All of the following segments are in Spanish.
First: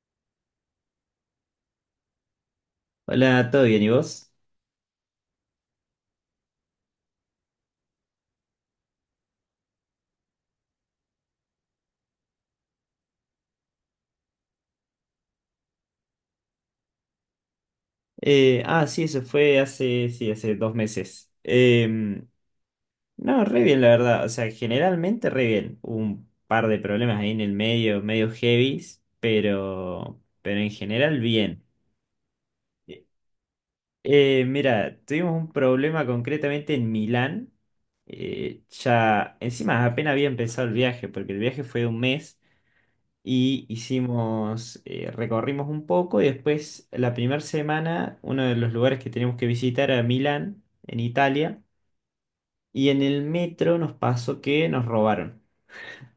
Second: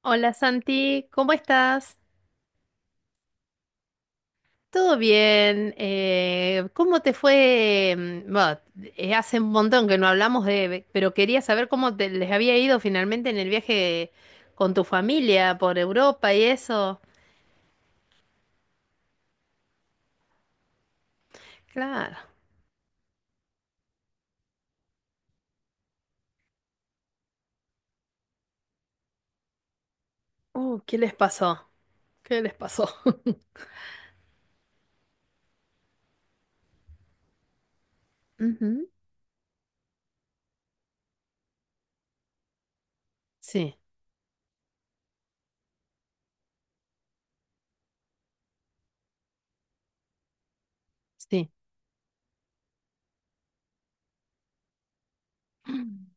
Hola Santi, ¿cómo estás? Hola, ¿todo bien? ¿Y vos? ¿Todo bien? ¿Cómo te fue? Bueno, hace un montón que no hablamos de, pero quería saber cómo te, les había ido finalmente en el viaje con tu familia por Europa y eso. Sí, eso fue hace, sí, hace 2 meses. Claro. No, re bien, la verdad. O sea, generalmente re bien. Hubo un par de problemas ahí en el medio, medio heavies, pero en ¿Qué les general bien. pasó? ¿Qué les pasó? Mira, tuvimos un problema concretamente en Milán. Ujú. Ya, encima apenas había empezado el viaje, porque el viaje fue de un mes. Y Sí, hicimos, recorrimos un poco y después la primera semana uno de los lugares que teníamos que visitar era Milán, en sí. Italia, y en el metro nos pasó que nos robaron.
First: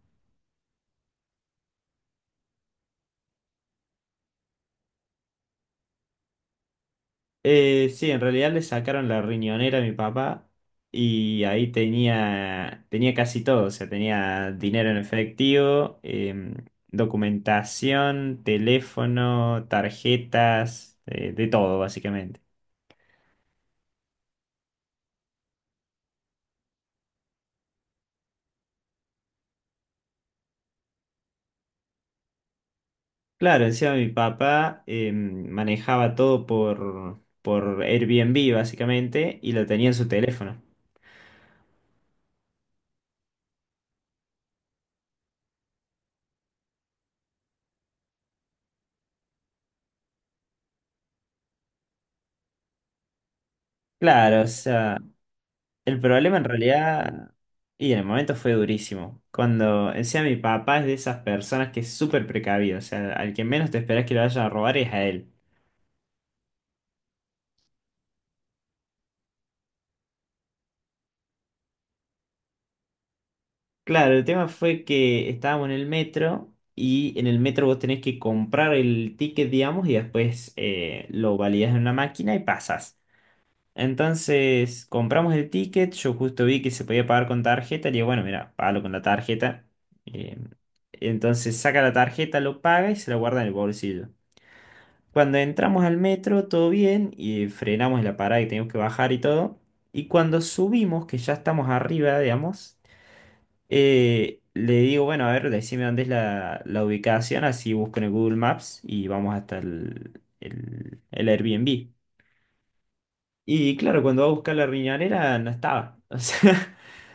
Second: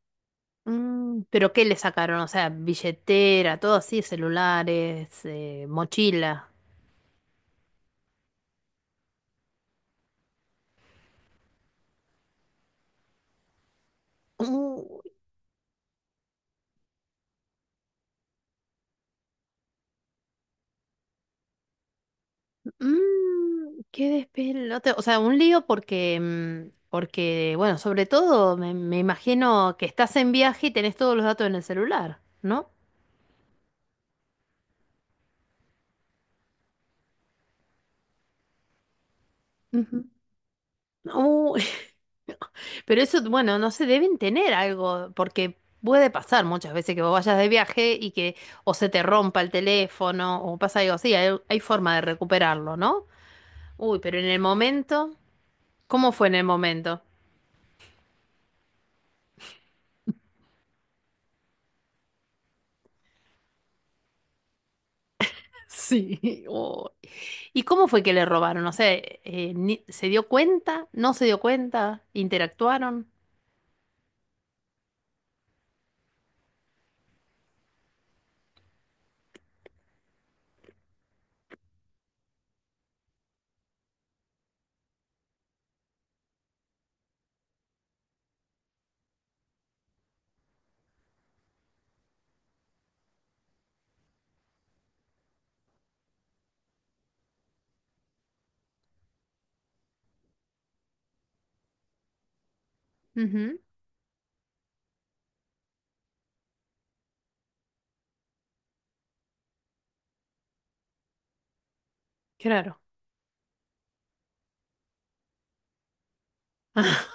Mm, ¿pero qué le sacaron? O sea, billetera, todo así, celulares, mochila. Sí, en realidad le sacaron la riñonera a mi papá y ahí tenía, tenía casi todo, o sea, tenía dinero en efectivo, documentación, teléfono, tarjetas, de todo básicamente. Mm, qué despelote. O sea, un lío porque, porque, bueno, sobre todo me, me imagino que estás en viaje y tenés todos los datos en el celular, ¿no? Claro, encima mi papá manejaba todo por Airbnb básicamente y lo tenía en Ujú. su teléfono. Uh, pero eso, bueno, no sé, deben tener algo, porque puede pasar muchas veces que vos vayas de viaje y que o se te rompa el teléfono o pasa algo así, hay forma de recuperarlo, ¿no? Uy, pero en el Claro, o sea, momento, el ¿cómo fue en problema en el momento? realidad, y en el momento fue durísimo, cuando encima mi papá es de esas personas que es súper precavido, o sea, al que menos te esperas que lo vayan a robar es a él. Sí, uy. ¿Y cómo fue que le robaron? No sé, ¿se dio cuenta? ¿No se dio cuenta? ¿Interactuaron? Claro, el tema fue que estábamos en el metro y en el metro vos tenés que comprar el ticket, digamos, y después lo validás en una máquina y pasas. Entonces compramos el ticket, yo justo vi que se podía pagar con tarjeta, le digo, bueno, mira, págalo con la tarjeta. Eh, entonces saca la tarjeta, lo paga y se la guarda en el bolsillo. Cuando entramos al metro, todo bien, y frenamos en la parada y teníamos que bajar y todo. Y cuando subimos, que ya estamos arriba, digamos, Ujú, le digo, bueno, a ver, decime dónde es la ubicación, así busco en el Google Maps y vamos hasta el Airbnb. claro. Y claro, cuando va a buscar la riñonera no estaba, o sea,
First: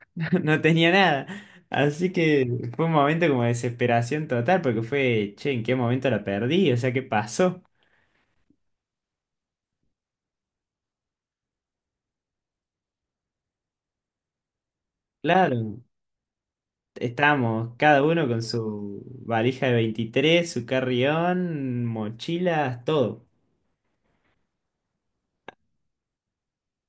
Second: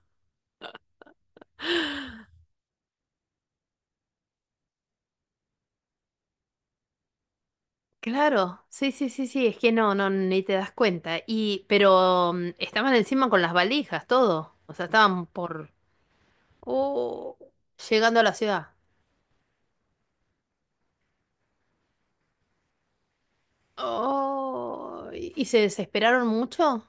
no tenía nada. Así que fue un momento como de desesperación total, porque fue, che, ¿en qué momento la perdí? O sea, ¿qué pasó? Claro, sí, sí, sí, sí, es que no, no, ni te das cuenta. Y, pero estaban encima con las valijas, todo. O sea, estaban por... Claro, Oh, estábamos cada llegando a uno la con ciudad. su valija de 23 su carrión, mochilas, todo. Oh, ¿y se desesperaron mucho?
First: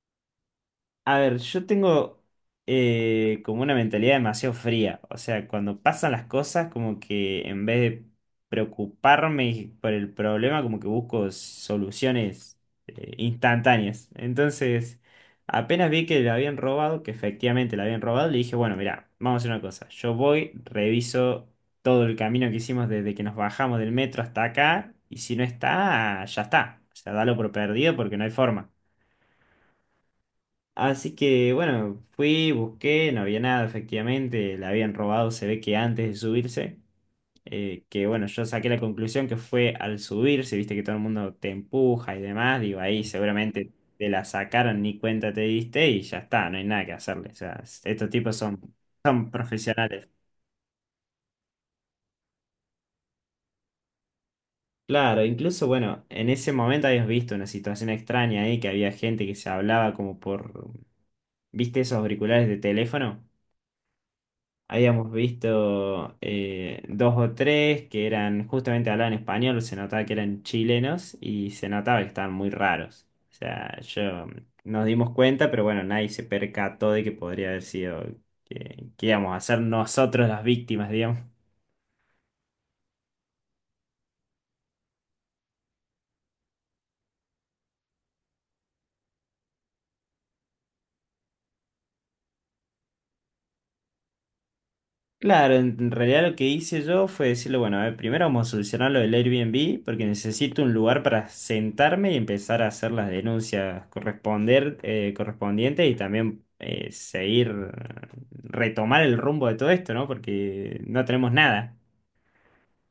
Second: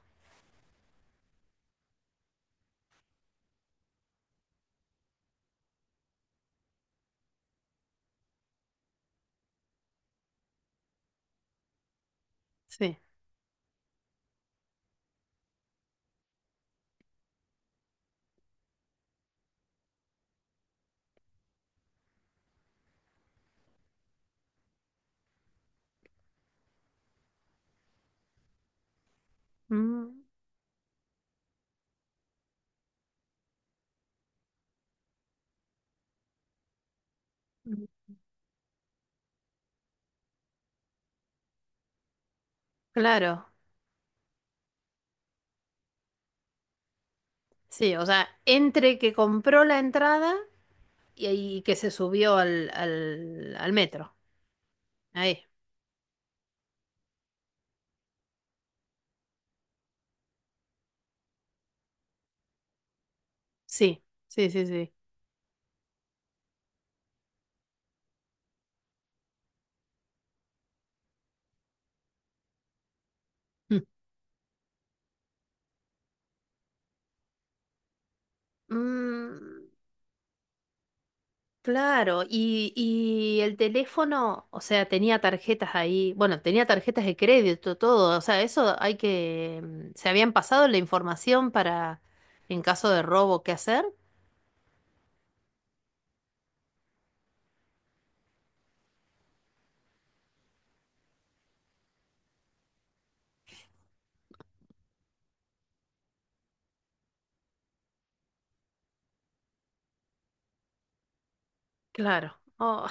A ver, yo tengo como una mentalidad demasiado fría. O sea, cuando pasan las cosas, como que en vez de preocuparme por el problema, como que busco soluciones Sí. Instantáneas. Entonces, apenas vi que la habían robado, que efectivamente la habían robado, le dije, bueno, mira, vamos a hacer una cosa. Yo voy, reviso todo el camino que hicimos desde que nos bajamos del metro hasta acá, y si no está, ya está. O sea, dalo por perdido porque no hay forma. Mm, Así que bueno, fui, busqué, no había nada, efectivamente, la habían robado, se ve que antes de subirse, mm, que bueno, yo saqué la conclusión que fue al subirse, viste que todo el mundo te empuja y demás, digo, ahí claro, seguramente te la sacaron, ni cuenta te diste y ya está, no hay nada que hacerle, o sea, sí, o estos sea, tipos son, entre que son compró la profesionales. entrada y, y que se subió al, al, al metro. Claro, Ahí. incluso bueno, en ese momento habías visto una situación extraña ahí, que había gente que se hablaba como por, viste esos auriculares de teléfono. Sí, sí, sí, sí. Habíamos visto dos o tres que eran, justamente hablaban español, se notaba que eran chilenos y se notaba que estaban muy raros. O sea, Mm. yo nos dimos cuenta, pero bueno, nadie se percató de que podría haber sido que íbamos Mm, a ser nosotros las víctimas, digamos. claro, y el teléfono, o sea, tenía tarjetas ahí, bueno, tenía tarjetas de crédito, todo, o sea, eso hay que, se habían pasado la información para, en caso de robo, qué hacer. Claro, en realidad lo que hice yo fue decirle, bueno, a ver, primero vamos a solucionar lo del Airbnb porque necesito un lugar para sentarme y empezar a hacer las denuncias corresponder, correspondientes y también seguir, retomar el rumbo de todo esto, ¿no? Porque no tenemos nada. Claro, oh,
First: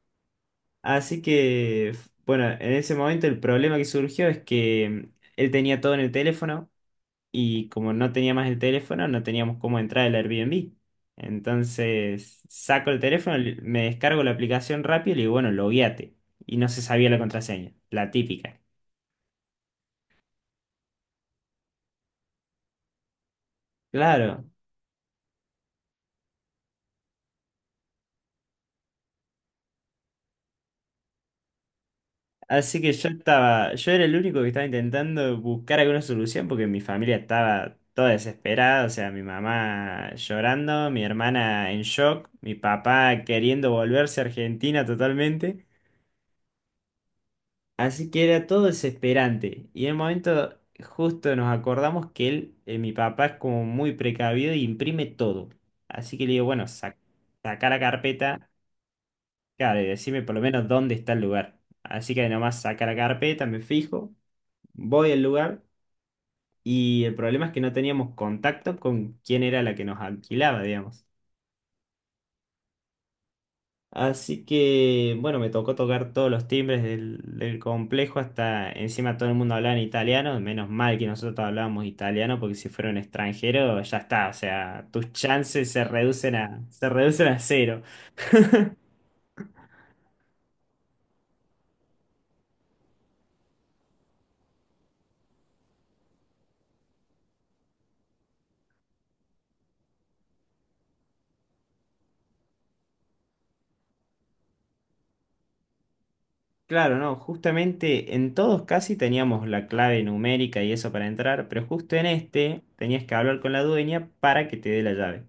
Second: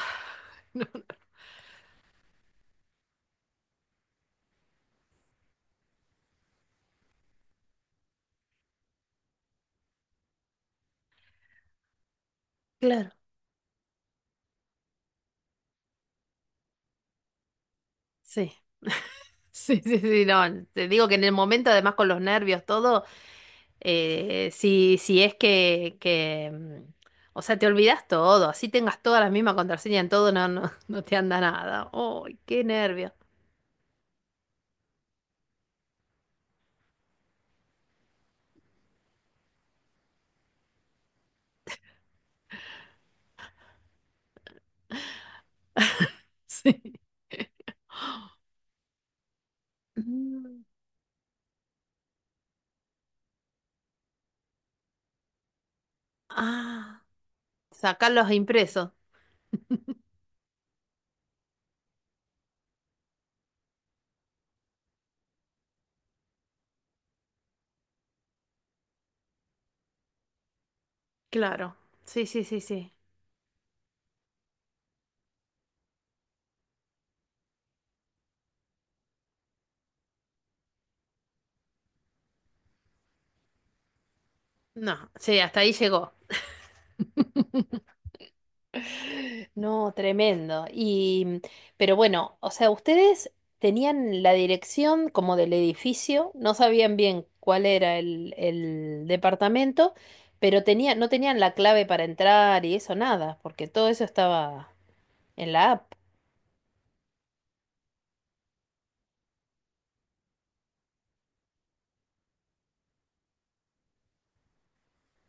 Así que, bueno, en ese momento el problema que surgió es que él tenía todo en el teléfono y como no tenía más el teléfono, no teníamos cómo entrar al Airbnb. Entonces saco el claro, teléfono, me descargo la aplicación rápido y le digo, bueno, logueate. Y no se sabía la contraseña, la sí. típica. Sí, sí, sí, no, te digo que en el momento, además con los nervios, todo, Claro. Si, si es que, mm, o sea, te olvidas todo, así tengas todas las mismas contraseñas en todo, no, no, no te anda nada. ¡Ay, qué Así que yo nervio! estaba, yo era el único que estaba intentando buscar alguna solución porque mi familia estaba toda desesperada, o sea, mi mamá llorando, mi hermana en shock, mi papá queriendo volverse a Argentina totalmente. Sí. Así que era todo desesperante. Y en un momento Mm. justo nos acordamos que él, mi papá, es como muy precavido y imprime todo. Así que le digo, bueno, saca Ah, la sacar los carpeta, impresos. claro, y decime por lo menos dónde está el lugar. Así que nomás saca la carpeta, me fijo, voy al lugar y el problema es que no teníamos contacto con quién era la que nos alquilaba, digamos. Claro. Sí, sí, sí, sí. Así que, bueno, me tocó tocar todos los timbres del complejo, hasta encima todo el mundo hablaba en italiano, menos mal que nosotros hablábamos italiano, porque si fuera un extranjero, ya está, o sea, No, tus sí, hasta chances ahí llegó. Se reducen a cero. No, tremendo. Y, pero bueno, o sea, ustedes tenían la dirección como del edificio, no sabían bien cuál era el departamento, pero tenían, no tenían la clave para entrar y eso nada, porque todo eso estaba en la app. Claro, no, justamente en todos casi teníamos la clave numérica y eso para entrar, pero justo en este tenías que hablar con la dueña para que te dé la llave.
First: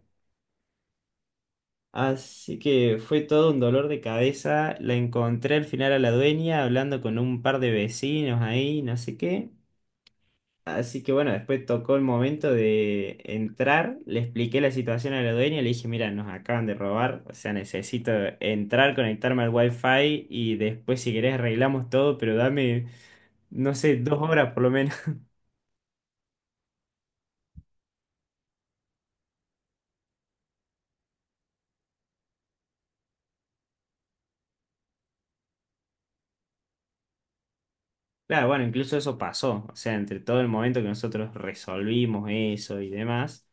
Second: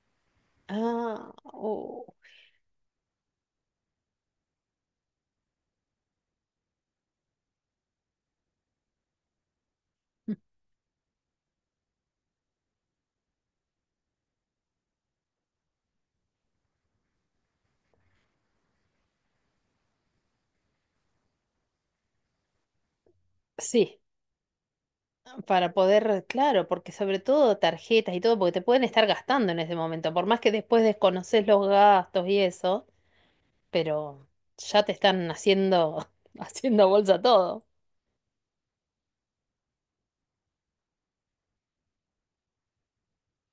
Ah, oh. Así que fue todo un dolor de cabeza. La encontré al final a la dueña hablando con un par de vecinos ahí, no sé qué. Así que bueno, después tocó el momento de entrar. Le expliqué la situación a la dueña. Le dije, mira, nos acaban de robar. O sea, necesito entrar, conectarme al wifi y después si querés arreglamos todo, pero dame, no sé, Sí, 2 horas por lo menos. para poder, claro, porque sobre todo tarjetas y todo, porque te pueden estar gastando en ese momento, por más que después desconoces los gastos y eso. Pero ya te están haciendo, haciendo bolsa todo. Claro, bueno, incluso eso pasó. O sea, entre todo el momento que nosotros resolvimos eso y demás.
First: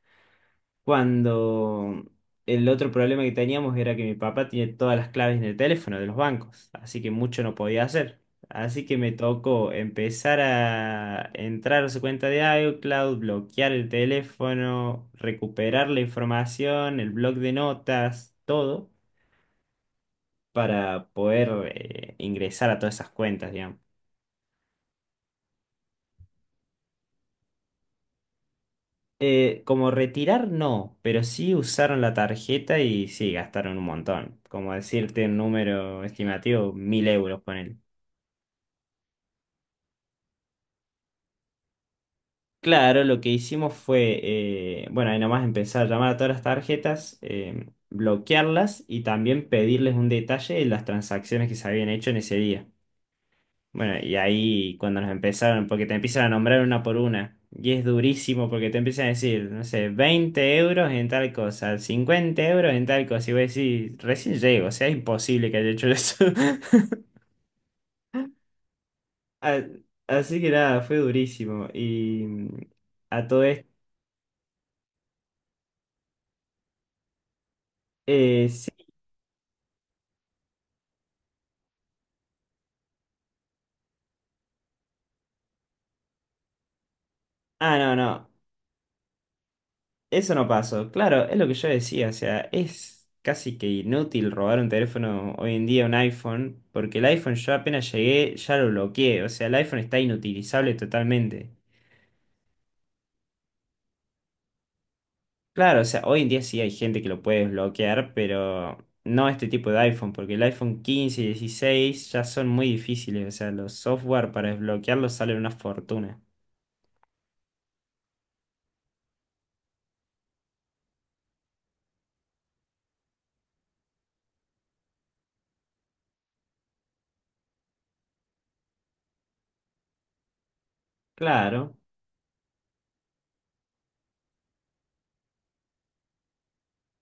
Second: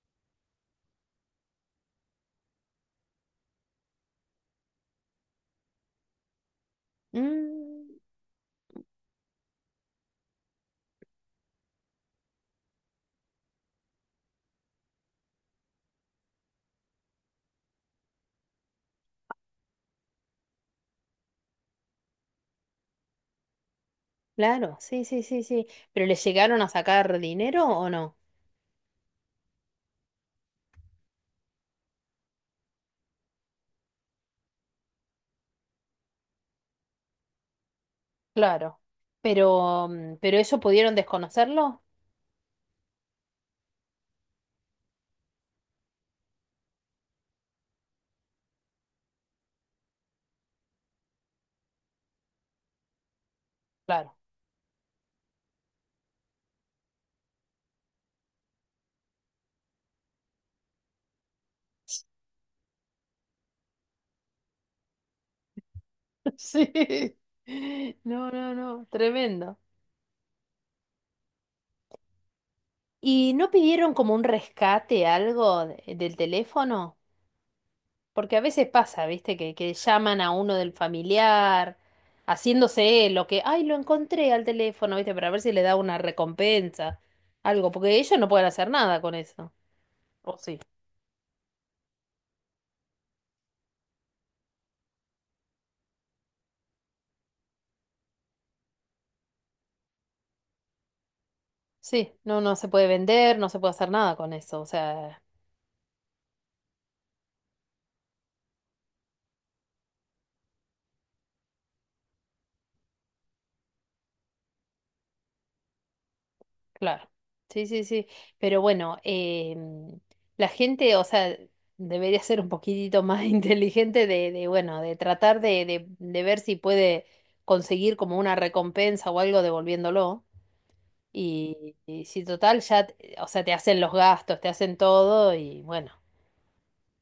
Cuando el otro problema que teníamos era que mi papá tiene todas las claves en el teléfono de los bancos, así que mucho no podía Mm, hacer. Así que me tocó empezar a entrar a su cuenta de iCloud, bloquear el teléfono, recuperar la información, el blog de notas, todo, para poder ingresar a todas esas cuentas. claro, sí, sí, sí, sí. ¿Pero le llegaron a sacar dinero o no? Como retirar, no, pero sí usaron la tarjeta y sí, gastaron un montón. Como decirte un número estimativo, 1.000 euros con él. Claro. Pero, ¿pero eso pudieron desconocerlo? Claro, lo que hicimos fue, bueno, ahí nomás empezar a llamar a todas las tarjetas, bloquearlas y también pedirles un detalle de las transacciones que se habían hecho en ese día. Bueno, y Claro. ahí cuando nos empezaron, porque te empiezan a nombrar una por una, y es durísimo porque te empiezan a decir, no sé, 20 euros en tal cosa, 50 euros en tal cosa, y voy a decir recién llego, o sea, es imposible que haya hecho eso. Sí. No, no, no, tremendo. A- Así que nada, fue durísimo. Y a ¿Y todo no esto, pidieron como un rescate, algo del teléfono? Porque a veces sí. pasa, ¿viste? Que llaman a uno del familiar, haciéndose lo que, ay, lo encontré al teléfono, ¿viste? Para ver si le da una recompensa, algo, Ah, no, porque ellos no no. pueden hacer nada con eso. Eso ¿O no sí? pasó. Claro, es lo que yo decía. O sea, es casi que inútil robar un teléfono hoy en día, un iPhone, porque el iPhone yo apenas llegué, ya lo bloqueé. O sea, el iPhone está inutilizable totalmente. Sí, no, no se puede vender, no se puede hacer nada con eso, o sea, Claro, o sea, hoy en día sí hay gente que lo puede desbloquear, pero no este tipo de iPhone, porque el iPhone 15 y 16 ya son muy difíciles. O sea, los software para desbloquearlos salen una fortuna. claro. Sí, sí, sí. Pero bueno, la gente, o sea, debería ser un poquitito más inteligente de, bueno, de tratar de, de ver si puede conseguir como una recompensa o algo devolviéndolo. Claro, Y si total, ya, o sea, te hacen los gastos, te hacen todo y bueno.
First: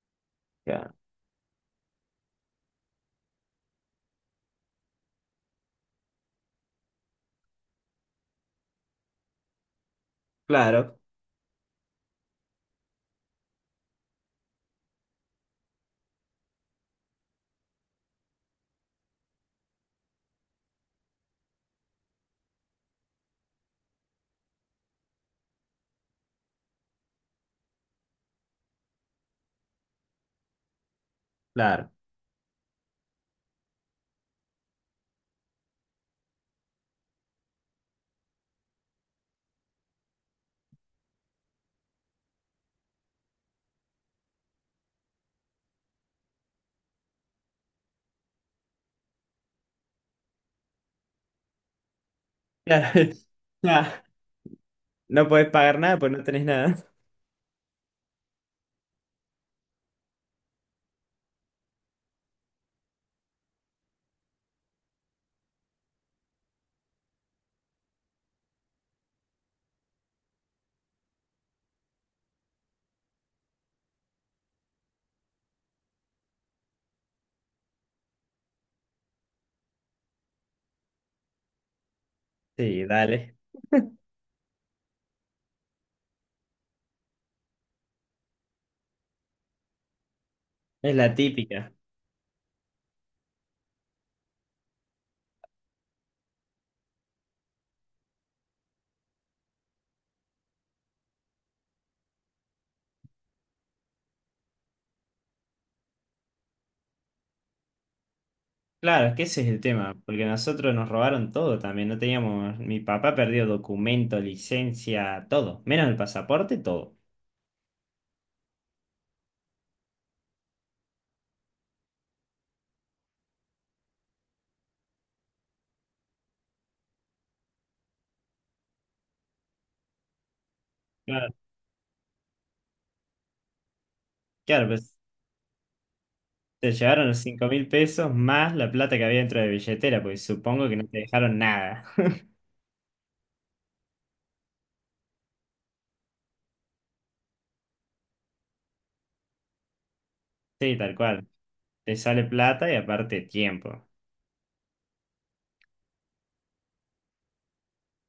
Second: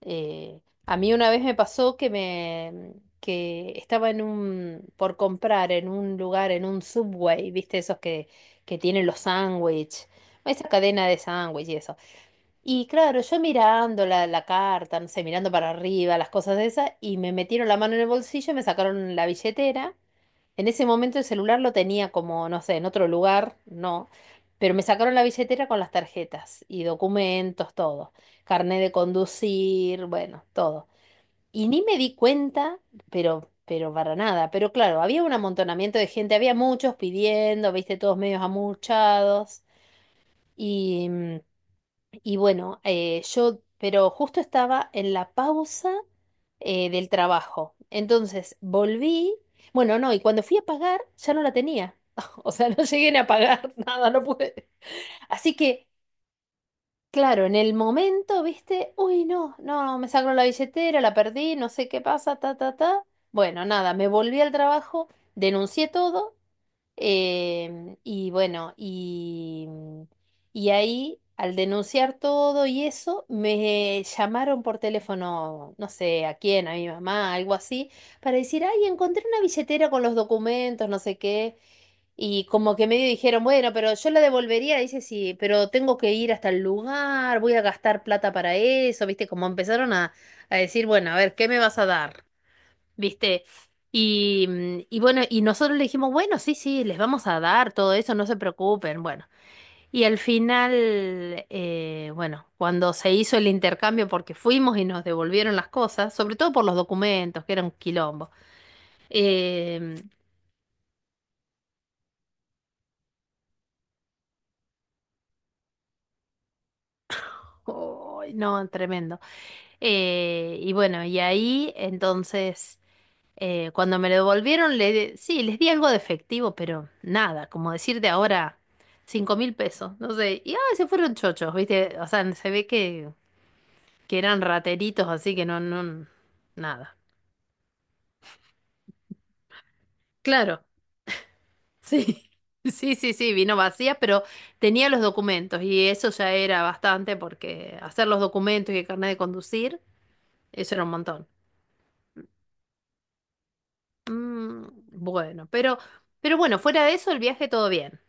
claro, a mí una vez me pasó que me, que estaba en un, por comprar en un lugar, en un Subway, ¿viste? Esos que tienen los sándwiches, esa claro, cadena de sándwiches y eso. Y claro, yo mirando la, la carta, no sé, mirando para arriba, las cosas de esas, y me metieron la mano en el bolsillo, y me sacaron la billetera. En ese momento el celular lo tenía como, no sé, en otro lugar, no, pero me sacaron la billetera con las tarjetas y documentos, todo, carnet de conducir, bueno, todo. Y ni claro. me di cuenta, pero para nada, pero claro, había un amontonamiento de gente, había muchos pidiendo, viste, todos medios amuchados y, y bueno, yo, pero justo estaba en la pausa del trabajo. Entonces volví, bueno, no, y cuando fui a pagar ya no la tenía. O sea, no llegué ni a pagar Claro. nada, no pude. No podés Así pagar que, nada, pues no tenés nada. claro, en el momento, viste, uy, no, no, me sacaron la billetera, la perdí, no sé qué pasa, ta, ta, ta. Bueno, nada, me volví al trabajo, denuncié todo. Y bueno, y ahí al denunciar todo y eso, me llamaron por teléfono, no sé a quién, a mi mamá, algo así, para decir, ay, encontré una billetera con los documentos, no sé qué. Y como que Sí, medio dale. dijeron, bueno, pero yo la devolvería, dice, sí, pero tengo que ir hasta el lugar, voy a gastar plata para eso, ¿viste? Como empezaron a decir, Es bueno, a la ver, ¿qué me típica. vas a dar? ¿Viste? Y, y bueno, y nosotros le dijimos, bueno, sí, sí, les vamos a dar todo eso, no se preocupen, bueno. Y al final, bueno, cuando se hizo el intercambio, porque fuimos y nos devolvieron las cosas, sobre todo por los documentos, que era un quilombo. Claro, es que ese es el tema, Eh, porque nosotros nos robaron todo también, no teníamos, mi papá perdió documento, licencia, todo, menos el pasaporte, todo. ay, no, tremendo. Y bueno, y ahí entonces, cuando me lo devolvieron, le, sí, les di algo de efectivo, pero nada, como decirte ahora, 5.000 pesos, no sé, y ah, se fueron Claro, chochos, ¿viste? O sea, se ve que eran claro, pues rateritos, así que no, no, te nada. llevaron los 5.000 pesos más la plata que había dentro de la billetera, pues Claro, supongo que no te dejaron nada. sí, sí, sí, sí, vino vacía, pero tenía los documentos y eso ya era bastante porque hacer los documentos y el carnet de conducir, eso Sí, era un tal montón. cual. Te sale plata y aparte tiempo. Mm, bueno, pero bueno, fuera de eso, el viaje todo bien.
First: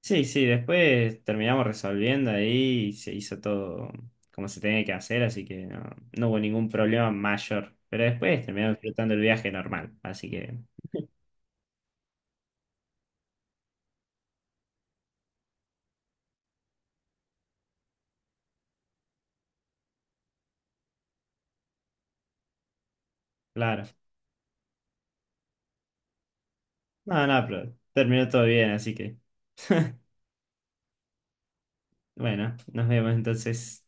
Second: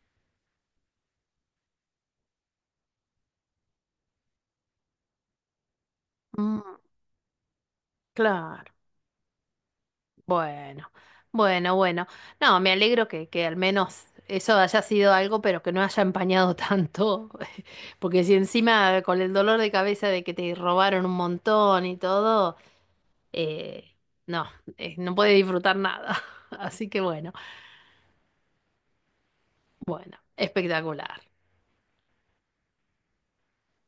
Sí, sí, después terminamos resolviendo ahí y se hizo todo como se tenía que hacer, así que no, no hubo Mm, ningún problema mayor. Pero después claro. terminamos disfrutando el viaje normal, así que, Bueno, bueno, bueno. No, me alegro que al menos eso haya sido algo, pero que no haya empañado tanto. Porque si encima con el dolor de cabeza de que te robaron un montón y todo, claro. eh, no, no puedes disfrutar nada. Así que No, bueno, no, pero terminó todo bien, así que, bueno, espectacular. bueno, nos vemos entonces.